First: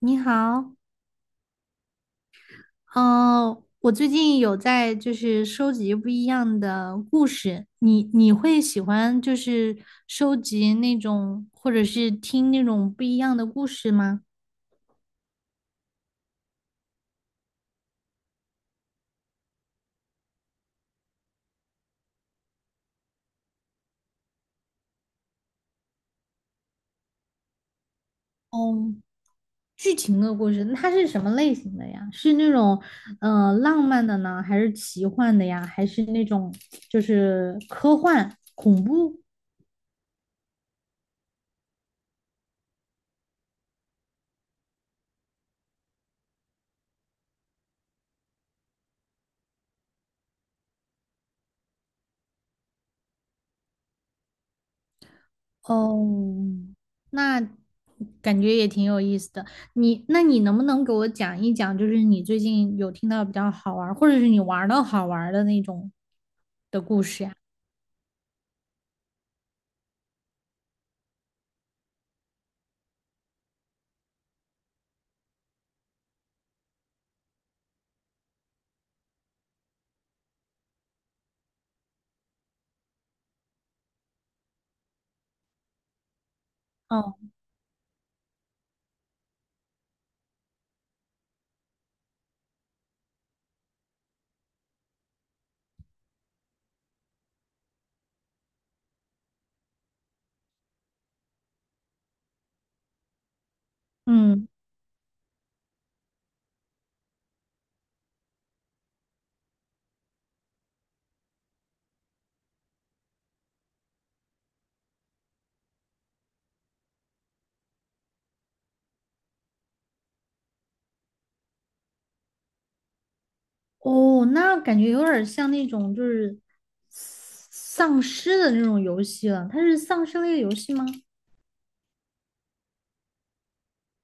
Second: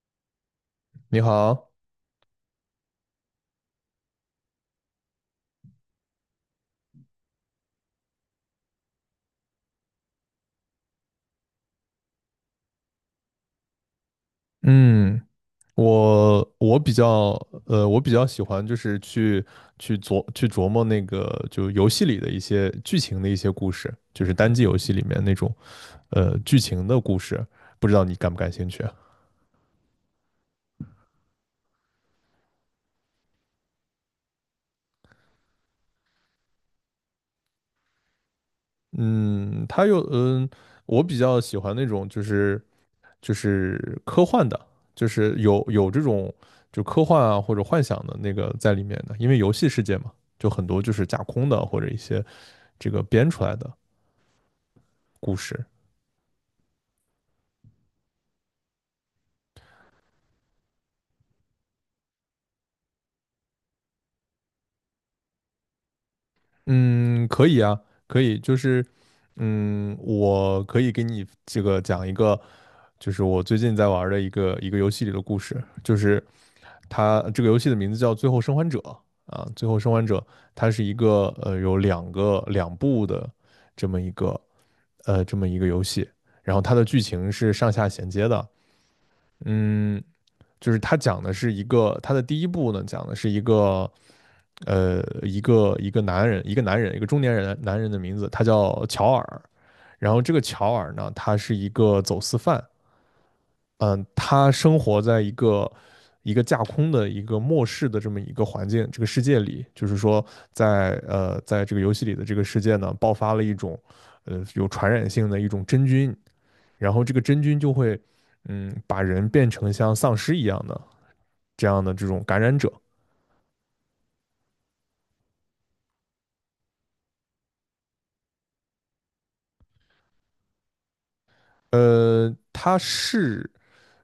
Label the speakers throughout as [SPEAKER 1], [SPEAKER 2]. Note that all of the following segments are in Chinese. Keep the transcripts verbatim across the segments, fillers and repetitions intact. [SPEAKER 1] 你好，
[SPEAKER 2] 你好。
[SPEAKER 1] 嗯、我最近有在就是收集不一样的故事，你你会喜欢就是收集那种或者是听那种不一样的故事吗？
[SPEAKER 2] 嗯，我我比较呃，我比较喜欢就是去去琢去琢磨那个就游戏里的一些剧情的一些故事，就是单机游戏里面那种呃剧情的故事，不知道你感不感兴趣啊？
[SPEAKER 1] 嗯，剧情的故事，那它是什么类型的呀？是那种呃浪漫的呢，还是奇幻的呀？还是那种就是科幻恐怖？
[SPEAKER 2] 嗯，它有嗯，我比较喜欢那种就是就是科幻的，就是有有这种就科幻啊或者幻想的那个在里面的，因为游戏世界嘛，就很多就是架空的或者一些这个编出来的。故事。
[SPEAKER 1] 哦，那感觉也挺有意思的。你，那你能不能给我讲一讲，就是你最近有听到比较好玩儿，或者是你玩的好玩儿的那种的故事
[SPEAKER 2] 嗯，
[SPEAKER 1] 呀？
[SPEAKER 2] 可以啊。可以，就是嗯，我可以给你这个讲一个，就是我最近在玩儿的一个一个游戏里的故事。就是它这个游戏的名字叫《最后生还者》啊，《最后生还者》它是一个呃有两个两部的这么一个呃这么一个游戏，然后它的剧
[SPEAKER 1] 哦，
[SPEAKER 2] 情是上下衔接的。嗯，就是它讲的是一个它的第一部呢讲的是一个呃，一个一个男人，一个男人，一个中年人男人的名字，他叫乔尔。然后这个乔尔呢，他是一个走私犯。嗯，
[SPEAKER 1] 嗯，
[SPEAKER 2] 他生活在一个一个架空的一个末世的这么一个环境，这个世界里。就是说在呃，在这个游戏里的这个世界呢，爆发了一种呃有传染性的一种真菌，然后这个真菌就会嗯把人变成像丧尸一样的这样的这种感染者。
[SPEAKER 1] 哦，那感觉有点儿像那种就是丧尸的那种游戏了。它是丧尸类游戏吗？
[SPEAKER 2] 呃，他是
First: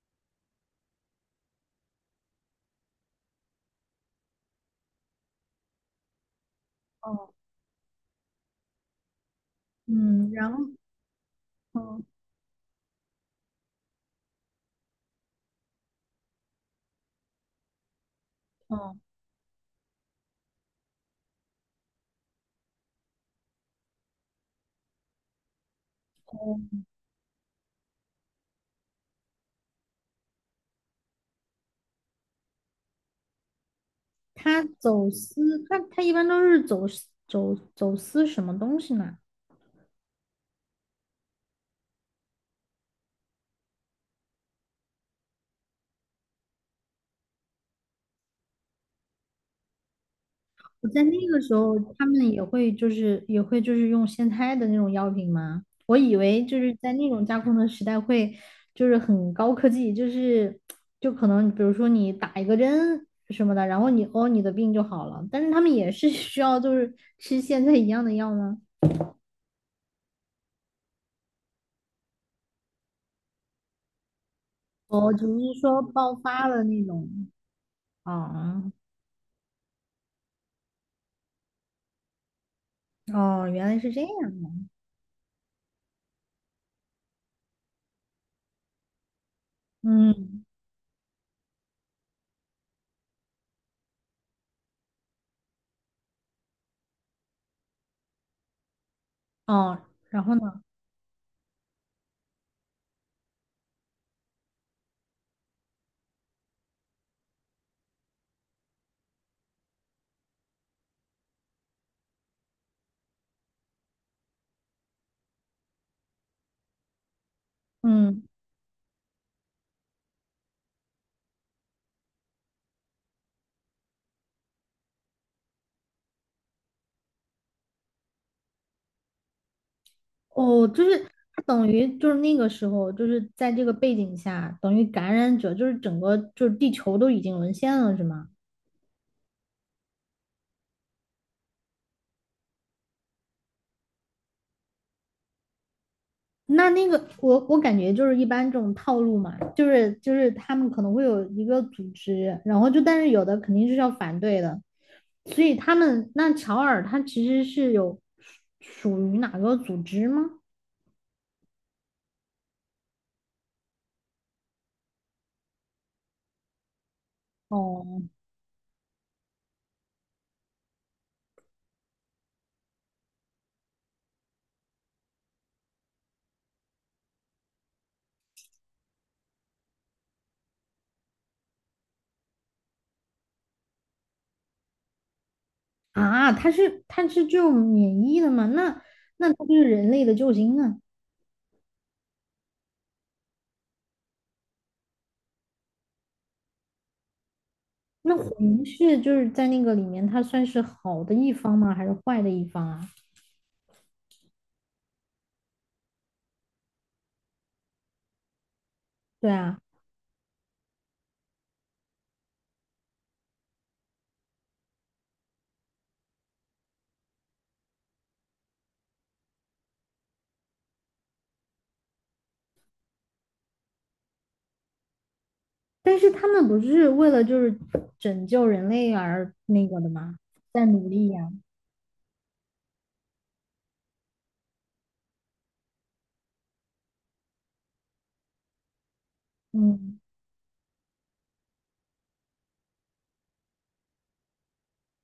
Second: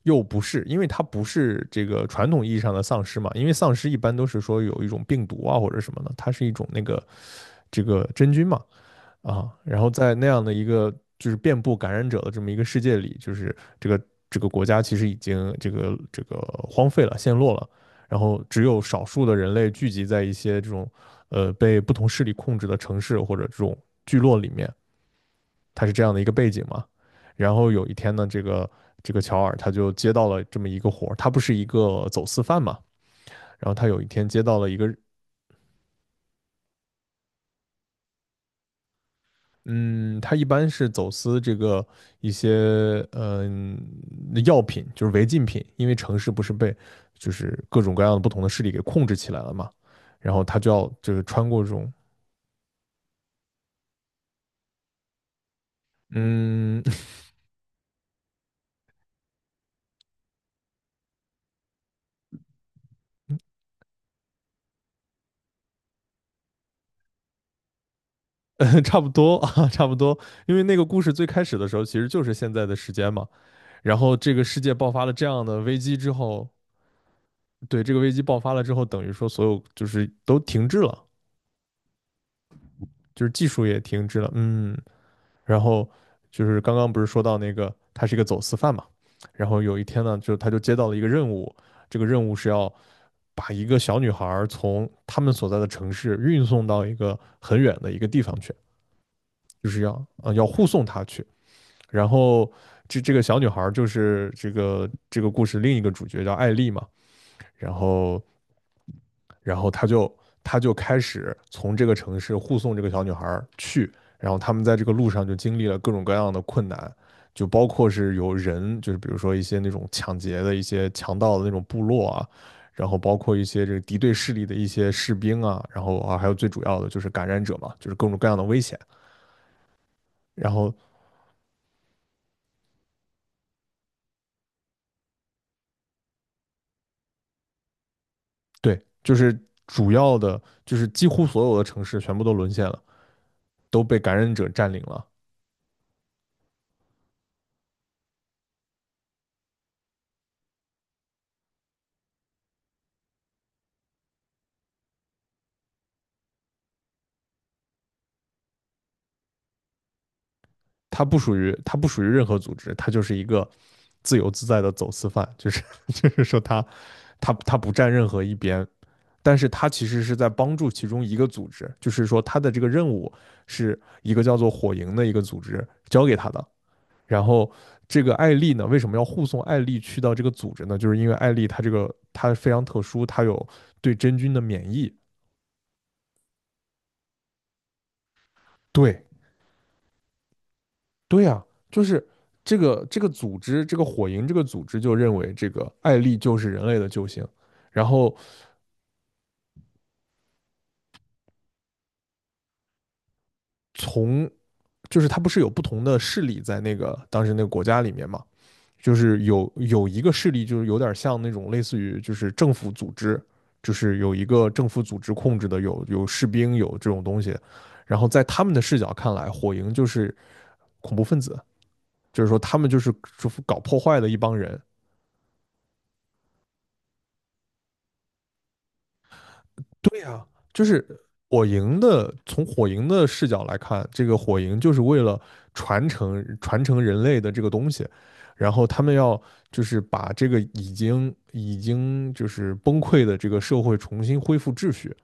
[SPEAKER 2] 又不是，因为它不是这个传统意义上的丧尸嘛，因为丧尸一般都是说有一种病毒啊或者什么的，它是一种那个
[SPEAKER 1] 哦，
[SPEAKER 2] 这个真菌嘛。啊，然后在那
[SPEAKER 1] 嗯，
[SPEAKER 2] 样
[SPEAKER 1] 然
[SPEAKER 2] 的
[SPEAKER 1] 后，
[SPEAKER 2] 一个就是遍布感
[SPEAKER 1] 嗯
[SPEAKER 2] 染者的这么一个世界里，就是这个这个国家其实已经这个这个荒废了、陷落了，然后只有
[SPEAKER 1] 哦，
[SPEAKER 2] 少数的人类聚集在一些这种呃被不同势力控制的城市或者这种聚落里面，他是这样的一个背景
[SPEAKER 1] 哦，
[SPEAKER 2] 嘛。然后有一天呢，这个这个乔尔他就接到了这么一个活他不是一个走私犯嘛，然后他有一天接到
[SPEAKER 1] 它
[SPEAKER 2] 了一个。
[SPEAKER 1] 走私，它它一般都是走私走走私什么东西呢？
[SPEAKER 2] 嗯，他一般是走私这个一些嗯呃药品，就是违禁品。因为城市不是被就是各种各样的不同的势力给控制起来了嘛，然后他就
[SPEAKER 1] 我
[SPEAKER 2] 要
[SPEAKER 1] 在
[SPEAKER 2] 就是
[SPEAKER 1] 那个
[SPEAKER 2] 穿
[SPEAKER 1] 时
[SPEAKER 2] 过这
[SPEAKER 1] 候，
[SPEAKER 2] 种。
[SPEAKER 1] 他们也会就是也会就是用现开的那种药品吗？我以为就是
[SPEAKER 2] 嗯，
[SPEAKER 1] 在那种架空的时代会就是很高科技，就是就可能比如说你打一个针什么的，然后你哦你的病就好了，但是他们也是 需要就是吃现在一样的药呢，
[SPEAKER 2] 差不多啊，差不多，因为那个故事最开始的时候其实就是现在的时间嘛，然后这个世界爆发了
[SPEAKER 1] 哦，
[SPEAKER 2] 这
[SPEAKER 1] 只
[SPEAKER 2] 样的
[SPEAKER 1] 是
[SPEAKER 2] 危
[SPEAKER 1] 说
[SPEAKER 2] 机之
[SPEAKER 1] 爆发
[SPEAKER 2] 后，
[SPEAKER 1] 了那种，
[SPEAKER 2] 对，这个危机爆发了
[SPEAKER 1] 哦
[SPEAKER 2] 之后，等于说所有就是都停滞了，就是技
[SPEAKER 1] 哦
[SPEAKER 2] 术
[SPEAKER 1] 原来
[SPEAKER 2] 也
[SPEAKER 1] 是这
[SPEAKER 2] 停
[SPEAKER 1] 样
[SPEAKER 2] 滞了。
[SPEAKER 1] 的，
[SPEAKER 2] 嗯，然后就是刚刚不是说到那个他是一个走私犯嘛，然后有一天呢，就
[SPEAKER 1] 嗯
[SPEAKER 2] 他就接到了一个任务，这个任务是要把一个小女孩儿从他们所在的城市运送到一个很远的一个地方去，就
[SPEAKER 1] 哦，
[SPEAKER 2] 是要
[SPEAKER 1] 然
[SPEAKER 2] 呃
[SPEAKER 1] 后
[SPEAKER 2] 要
[SPEAKER 1] 呢，
[SPEAKER 2] 护送她去，然后。这这个小女孩儿就是这个这个故事另一个主角叫艾丽嘛，然后然后他就他就开始从这个城市护送这个小女孩去，然后他们在这个路上就经历了各种各样的困难，就包括是
[SPEAKER 1] 嗯。
[SPEAKER 2] 有人，就是比如说一些那种抢劫的一些强盗的那种部落啊，然后包括一些这个敌对势力的一些士兵啊，然后啊还有最主要的就是感染者嘛，就是各种各样的危险，然
[SPEAKER 1] 哦，
[SPEAKER 2] 后
[SPEAKER 1] 就是他等于就是那个时候，就是在这个背景下，等于感染者就是整个就是地球都已经沦陷了，是吗？
[SPEAKER 2] 对，就是主要的就是几乎所有的城市全部都沦陷了，都被感染者占领了。
[SPEAKER 1] 那那个我我感觉就是一般这种套路嘛，就是就是他们可能会有一个组织，然后就但是有的肯定是要反对的，所以他们那乔尔他其实是有属属于哪个组织吗？
[SPEAKER 2] 他不属于他不属于任何组织，他就是一个自由自在的走私犯，就是 就是说他他他不站
[SPEAKER 1] 哦
[SPEAKER 2] 任何一边，但是他其实是在帮助其中一个组织，就是说他的这个任务是一个叫做火营的一个组织交给他的。然后这个艾丽呢，为什么要护送艾丽去到这个组织呢？就是因为艾丽她这个她非常特殊，她有对真菌的免疫。
[SPEAKER 1] 啊，他是他是这种免疫的吗？那
[SPEAKER 2] 对，
[SPEAKER 1] 那他就是人类的救星啊！
[SPEAKER 2] 对呀，就是这个这个组织，这个火营这个组织就认为这个艾丽就是人类的救星，然后
[SPEAKER 1] 那混是就是在那个里面，他算是好的一方吗？还是坏的一方啊？
[SPEAKER 2] 从就是它不是有不同的势力在那个当时那个国家里面嘛，就是
[SPEAKER 1] 对
[SPEAKER 2] 有
[SPEAKER 1] 啊，
[SPEAKER 2] 有一个势力就是有点像那种类似于就是政府组织，就是有一个政府组织控制的有有士兵有这种东西，然后在他们的视角看来，火营就是恐怖分子，就是说他们就是搞破坏的一帮人。
[SPEAKER 1] 但是他们不是为了就是拯救人类而那个的
[SPEAKER 2] 对
[SPEAKER 1] 吗？
[SPEAKER 2] 呀，就
[SPEAKER 1] 在
[SPEAKER 2] 是
[SPEAKER 1] 努力呀、
[SPEAKER 2] 火营的，从火营的视角来看，这个火营就是为了传承传承人类的这个东西，然后他们要就是
[SPEAKER 1] 嗯，
[SPEAKER 2] 把这个已经已经就是崩溃的这个社会重新恢复秩序，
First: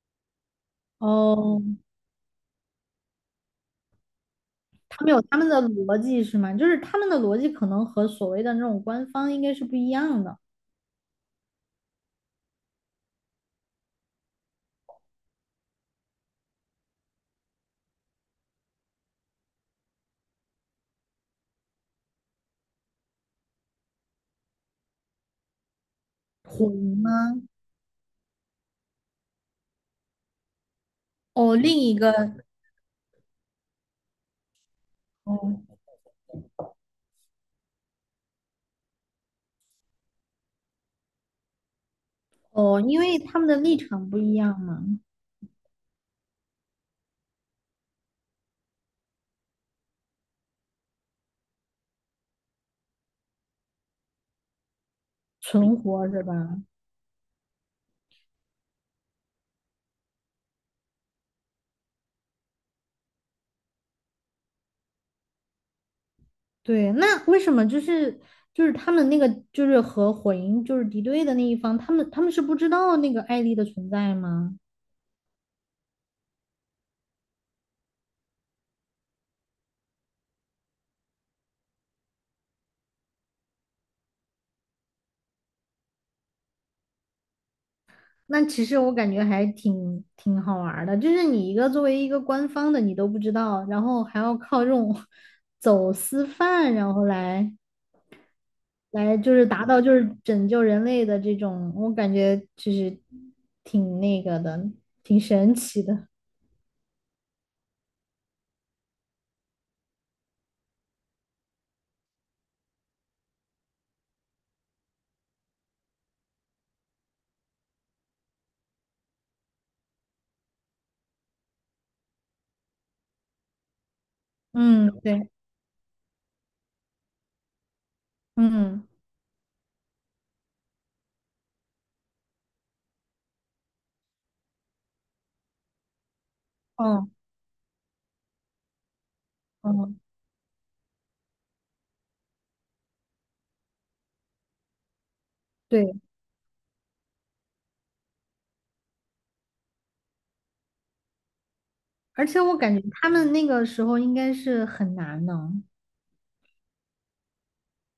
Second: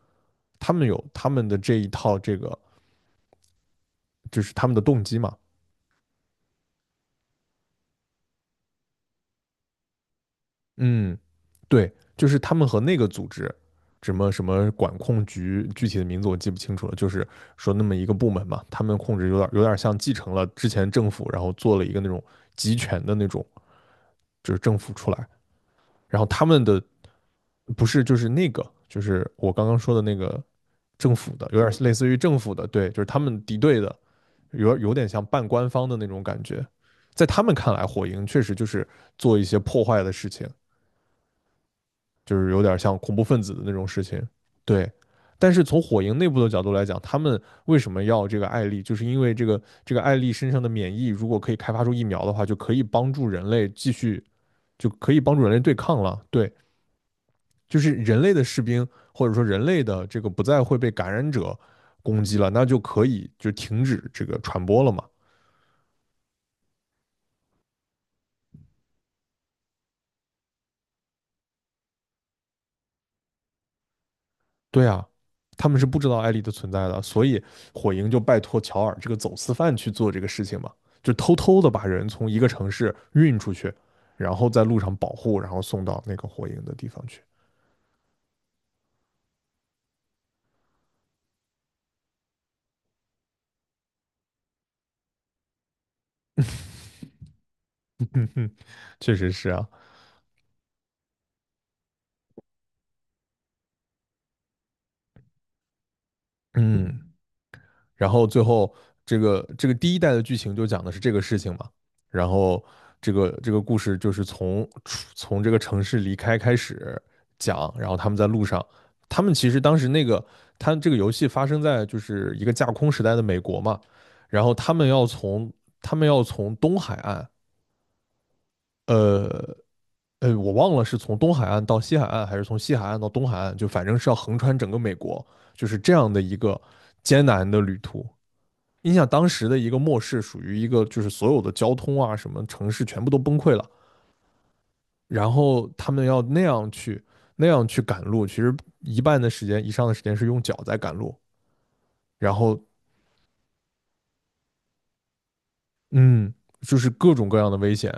[SPEAKER 2] 他们有他们的
[SPEAKER 1] 哦，
[SPEAKER 2] 这一套这个就是他们的动
[SPEAKER 1] 他们
[SPEAKER 2] 机
[SPEAKER 1] 有
[SPEAKER 2] 嘛。
[SPEAKER 1] 他们的逻辑是吗？就是他们的逻辑可能和所谓的那种官方应该是不一样的。
[SPEAKER 2] 嗯，对，就是他们和那个组织，什么什么管控局，具体的名字我记不清楚了，就是说那么一个部门嘛，他们控制有点有点像继承了之前政府，然后做了一个那种集权的那种，就是政府出来，然后他们
[SPEAKER 1] 混
[SPEAKER 2] 的
[SPEAKER 1] 吗？
[SPEAKER 2] 不是就是那个，就是我刚刚说的那个政府的，
[SPEAKER 1] 哦，
[SPEAKER 2] 有点
[SPEAKER 1] 另
[SPEAKER 2] 类
[SPEAKER 1] 一
[SPEAKER 2] 似
[SPEAKER 1] 个，
[SPEAKER 2] 于政府的，对，就是他们敌对的，有有点像半官
[SPEAKER 1] 哦
[SPEAKER 2] 方的那种感觉，在他们看来，火影确实就是做一些破坏的事情。就是有点
[SPEAKER 1] 哦，
[SPEAKER 2] 像
[SPEAKER 1] 因
[SPEAKER 2] 恐
[SPEAKER 1] 为
[SPEAKER 2] 怖
[SPEAKER 1] 他
[SPEAKER 2] 分
[SPEAKER 1] 们
[SPEAKER 2] 子
[SPEAKER 1] 的
[SPEAKER 2] 的那
[SPEAKER 1] 立
[SPEAKER 2] 种事
[SPEAKER 1] 场不
[SPEAKER 2] 情。
[SPEAKER 1] 一样嘛，
[SPEAKER 2] 对，但是从火影内部的角度来讲，他们为什么要这个艾丽，就是因为这个这个艾丽身上的免疫，如果可以开发出疫苗的话，就可以帮助人类继续，就可以帮助人类对
[SPEAKER 1] 存
[SPEAKER 2] 抗
[SPEAKER 1] 活
[SPEAKER 2] 了。
[SPEAKER 1] 是吧？
[SPEAKER 2] 对，就是人类的士兵或者说人类的这个不再会被感染者攻击了，那就可以就停止这个传播了嘛。
[SPEAKER 1] 对，那为什么就是就是他们那个就是和火影就是敌对的那一方，他们他们是不知道那个艾丽的存在吗？
[SPEAKER 2] 对啊，他们是不知道艾丽的存在的，所以火营就拜托乔尔这个走私犯去做这个事情嘛，就偷偷的把人从一个城市运出去，然后在路上保护，然后送到那个火营的地方去。
[SPEAKER 1] 那其实我感觉还挺挺好玩儿的，就是你一个作为一个官方的你都不知道，然后还要靠这种 走私贩，然后来
[SPEAKER 2] 嗯哼，确
[SPEAKER 1] 来
[SPEAKER 2] 实
[SPEAKER 1] 就是
[SPEAKER 2] 是
[SPEAKER 1] 达
[SPEAKER 2] 啊。
[SPEAKER 1] 到就是拯救人类的这种，我感觉就是挺那个的，挺神奇的。
[SPEAKER 2] 嗯，然后最后这个这个第一代的剧情就讲的是这个事情嘛，然后这个这个故事就是从从这个城市离开开始讲，然后他们在路上，他们其实当时那个他这个游戏发生在就是一个架空时代的美国嘛，然后他们
[SPEAKER 1] 嗯，
[SPEAKER 2] 要
[SPEAKER 1] 对，
[SPEAKER 2] 从他们要从东海岸，
[SPEAKER 1] 嗯，
[SPEAKER 2] 呃。呃，我忘了是从东海岸到西海岸，还是从西海岸到东海岸，就反正是要横穿整个美国，就是这样的一个
[SPEAKER 1] 哦，
[SPEAKER 2] 艰难的旅途。你想当时的一个末
[SPEAKER 1] 哦。
[SPEAKER 2] 世，属于一个就是所有的交通啊，什么城市全部都崩溃了，然后他
[SPEAKER 1] 对。
[SPEAKER 2] 们要那样去那样去赶路，其实一半的时间以上的时间是用脚在赶路，
[SPEAKER 1] 而
[SPEAKER 2] 然
[SPEAKER 1] 且我
[SPEAKER 2] 后
[SPEAKER 1] 感觉他们那个时候应该是很难呢。
[SPEAKER 2] 嗯，就是各种各样的危险，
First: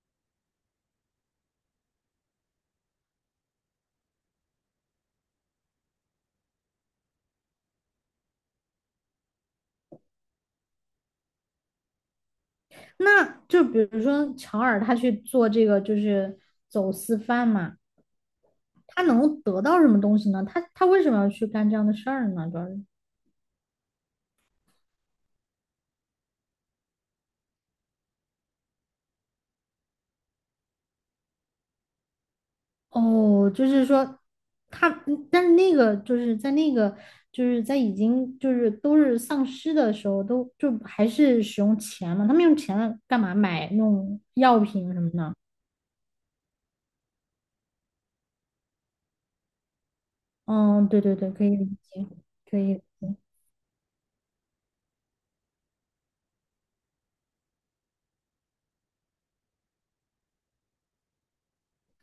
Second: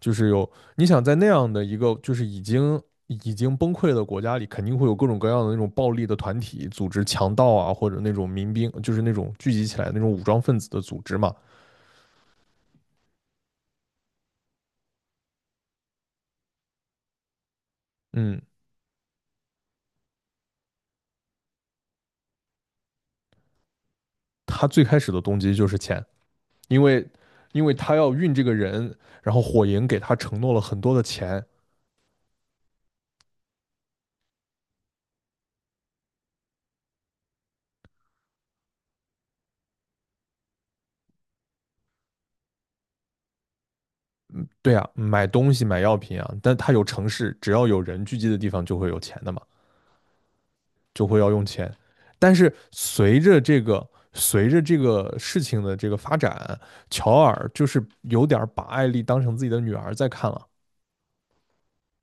[SPEAKER 2] 就是有你想在那样的一个就是已经已经崩溃的国家里，肯定会有各种各样的那种暴力的团体组织、强盗啊，或者那种民兵，就是那种聚集起来那种武装分子的组织嘛。
[SPEAKER 1] 那就比如说乔尔他去做这个就是走私贩嘛，
[SPEAKER 2] 嗯，
[SPEAKER 1] 他能得到什么东西呢？他他为什么要去干这样的事儿呢？主要是
[SPEAKER 2] 他最开始的动机就是钱。因为因为他要运这个人，然后火营给他承诺了很多的钱。
[SPEAKER 1] 哦，就是说他，嗯但是那个就是在那个就是在已经就是都是丧尸的时候，都就还是使用钱嘛，他们用钱干嘛买那种
[SPEAKER 2] 嗯，
[SPEAKER 1] 药
[SPEAKER 2] 对啊，
[SPEAKER 1] 品什么
[SPEAKER 2] 买
[SPEAKER 1] 的？
[SPEAKER 2] 东西买药品啊，但他有城市，只要有人聚集的地方就会有钱的嘛，
[SPEAKER 1] 嗯，对
[SPEAKER 2] 就
[SPEAKER 1] 对
[SPEAKER 2] 会要
[SPEAKER 1] 对，
[SPEAKER 2] 用
[SPEAKER 1] 可以理
[SPEAKER 2] 钱。
[SPEAKER 1] 解，
[SPEAKER 2] 但是
[SPEAKER 1] 可以。
[SPEAKER 2] 随着这个随着这个事情的这个发展，乔尔就是有点把艾丽当成自己的女儿在看了，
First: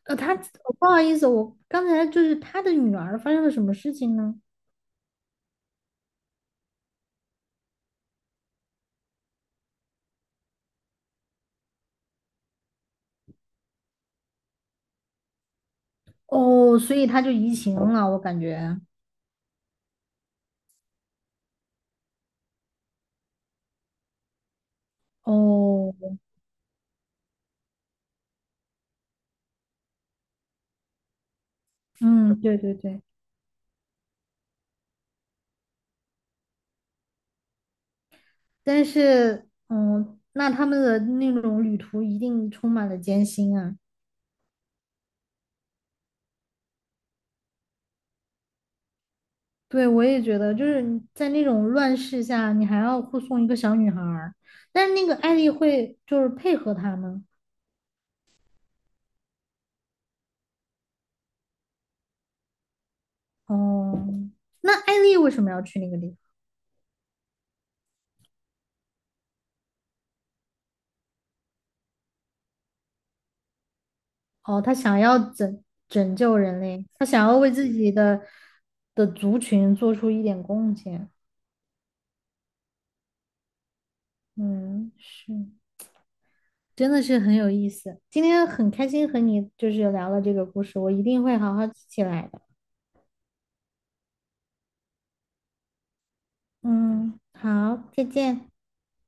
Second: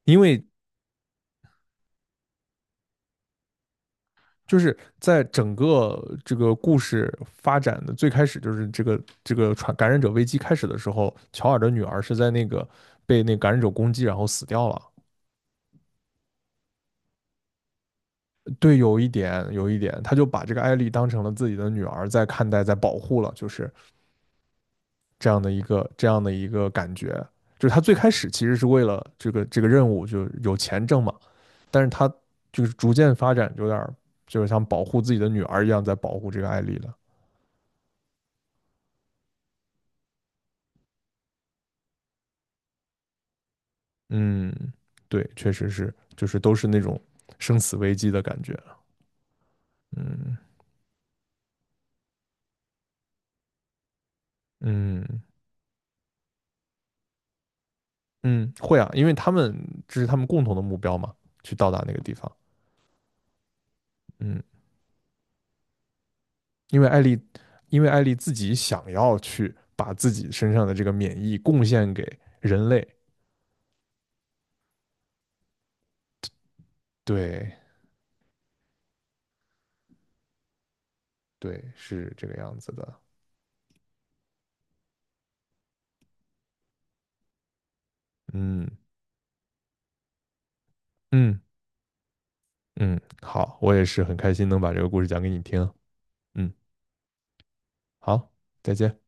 [SPEAKER 1] 呃，
[SPEAKER 2] 因
[SPEAKER 1] 他
[SPEAKER 2] 为
[SPEAKER 1] 不好意思，我刚才就是他的女儿发生了什么事情呢？
[SPEAKER 2] 就是在整个这个故事发展的最开始，就是这个这个传感染者危机开始的时候，乔尔的女儿是在那个被那感染者攻击，然后死掉了。
[SPEAKER 1] 哦，所以他就移情了，我感
[SPEAKER 2] 对，
[SPEAKER 1] 觉。
[SPEAKER 2] 有一点，有一点，他就把这个艾丽当成了自己的女儿在看待，在保护了，就是这样的一个
[SPEAKER 1] 哦，
[SPEAKER 2] 这样的一个感觉。就是他最开始其实是为了这个这个任务，就有钱挣嘛，但是他
[SPEAKER 1] 嗯，对
[SPEAKER 2] 就是
[SPEAKER 1] 对
[SPEAKER 2] 逐
[SPEAKER 1] 对，
[SPEAKER 2] 渐发展，有点就是像保护自己的女儿一样，在保护这个艾丽了。
[SPEAKER 1] 但是，嗯，那他们的那种旅途一定充满了艰辛啊。
[SPEAKER 2] 嗯，对，确实是，就是都是那种生死危机的感觉啊。
[SPEAKER 1] 对，我也
[SPEAKER 2] 嗯
[SPEAKER 1] 觉得，就是你在那种乱世下，你还要护送一个小女孩儿，但是那个
[SPEAKER 2] 嗯
[SPEAKER 1] 艾丽会就是配合他们。
[SPEAKER 2] 嗯，会啊，因为他们这是他们共同的目标嘛，去到达那个地方。
[SPEAKER 1] 哦，
[SPEAKER 2] 嗯，
[SPEAKER 1] 那艾丽为什么要去那个地方？
[SPEAKER 2] 因为艾丽，因为艾丽自己想要去把自己身上的这个免疫贡献给人类。
[SPEAKER 1] 哦，他想要拯拯救人类，他想要为
[SPEAKER 2] 对
[SPEAKER 1] 自己的的族群做出一点贡献。
[SPEAKER 2] 对，是这个样子的。
[SPEAKER 1] 嗯，是，真的是很有意思。今天
[SPEAKER 2] 嗯
[SPEAKER 1] 很开心和你就是聊了这个故事，我一定会
[SPEAKER 2] 嗯
[SPEAKER 1] 好好记起来的。
[SPEAKER 2] 嗯，好，我也是很开心能把这个故事讲给你听啊。嗯，
[SPEAKER 1] 嗯，好，再
[SPEAKER 2] 好，
[SPEAKER 1] 见。
[SPEAKER 2] 再见。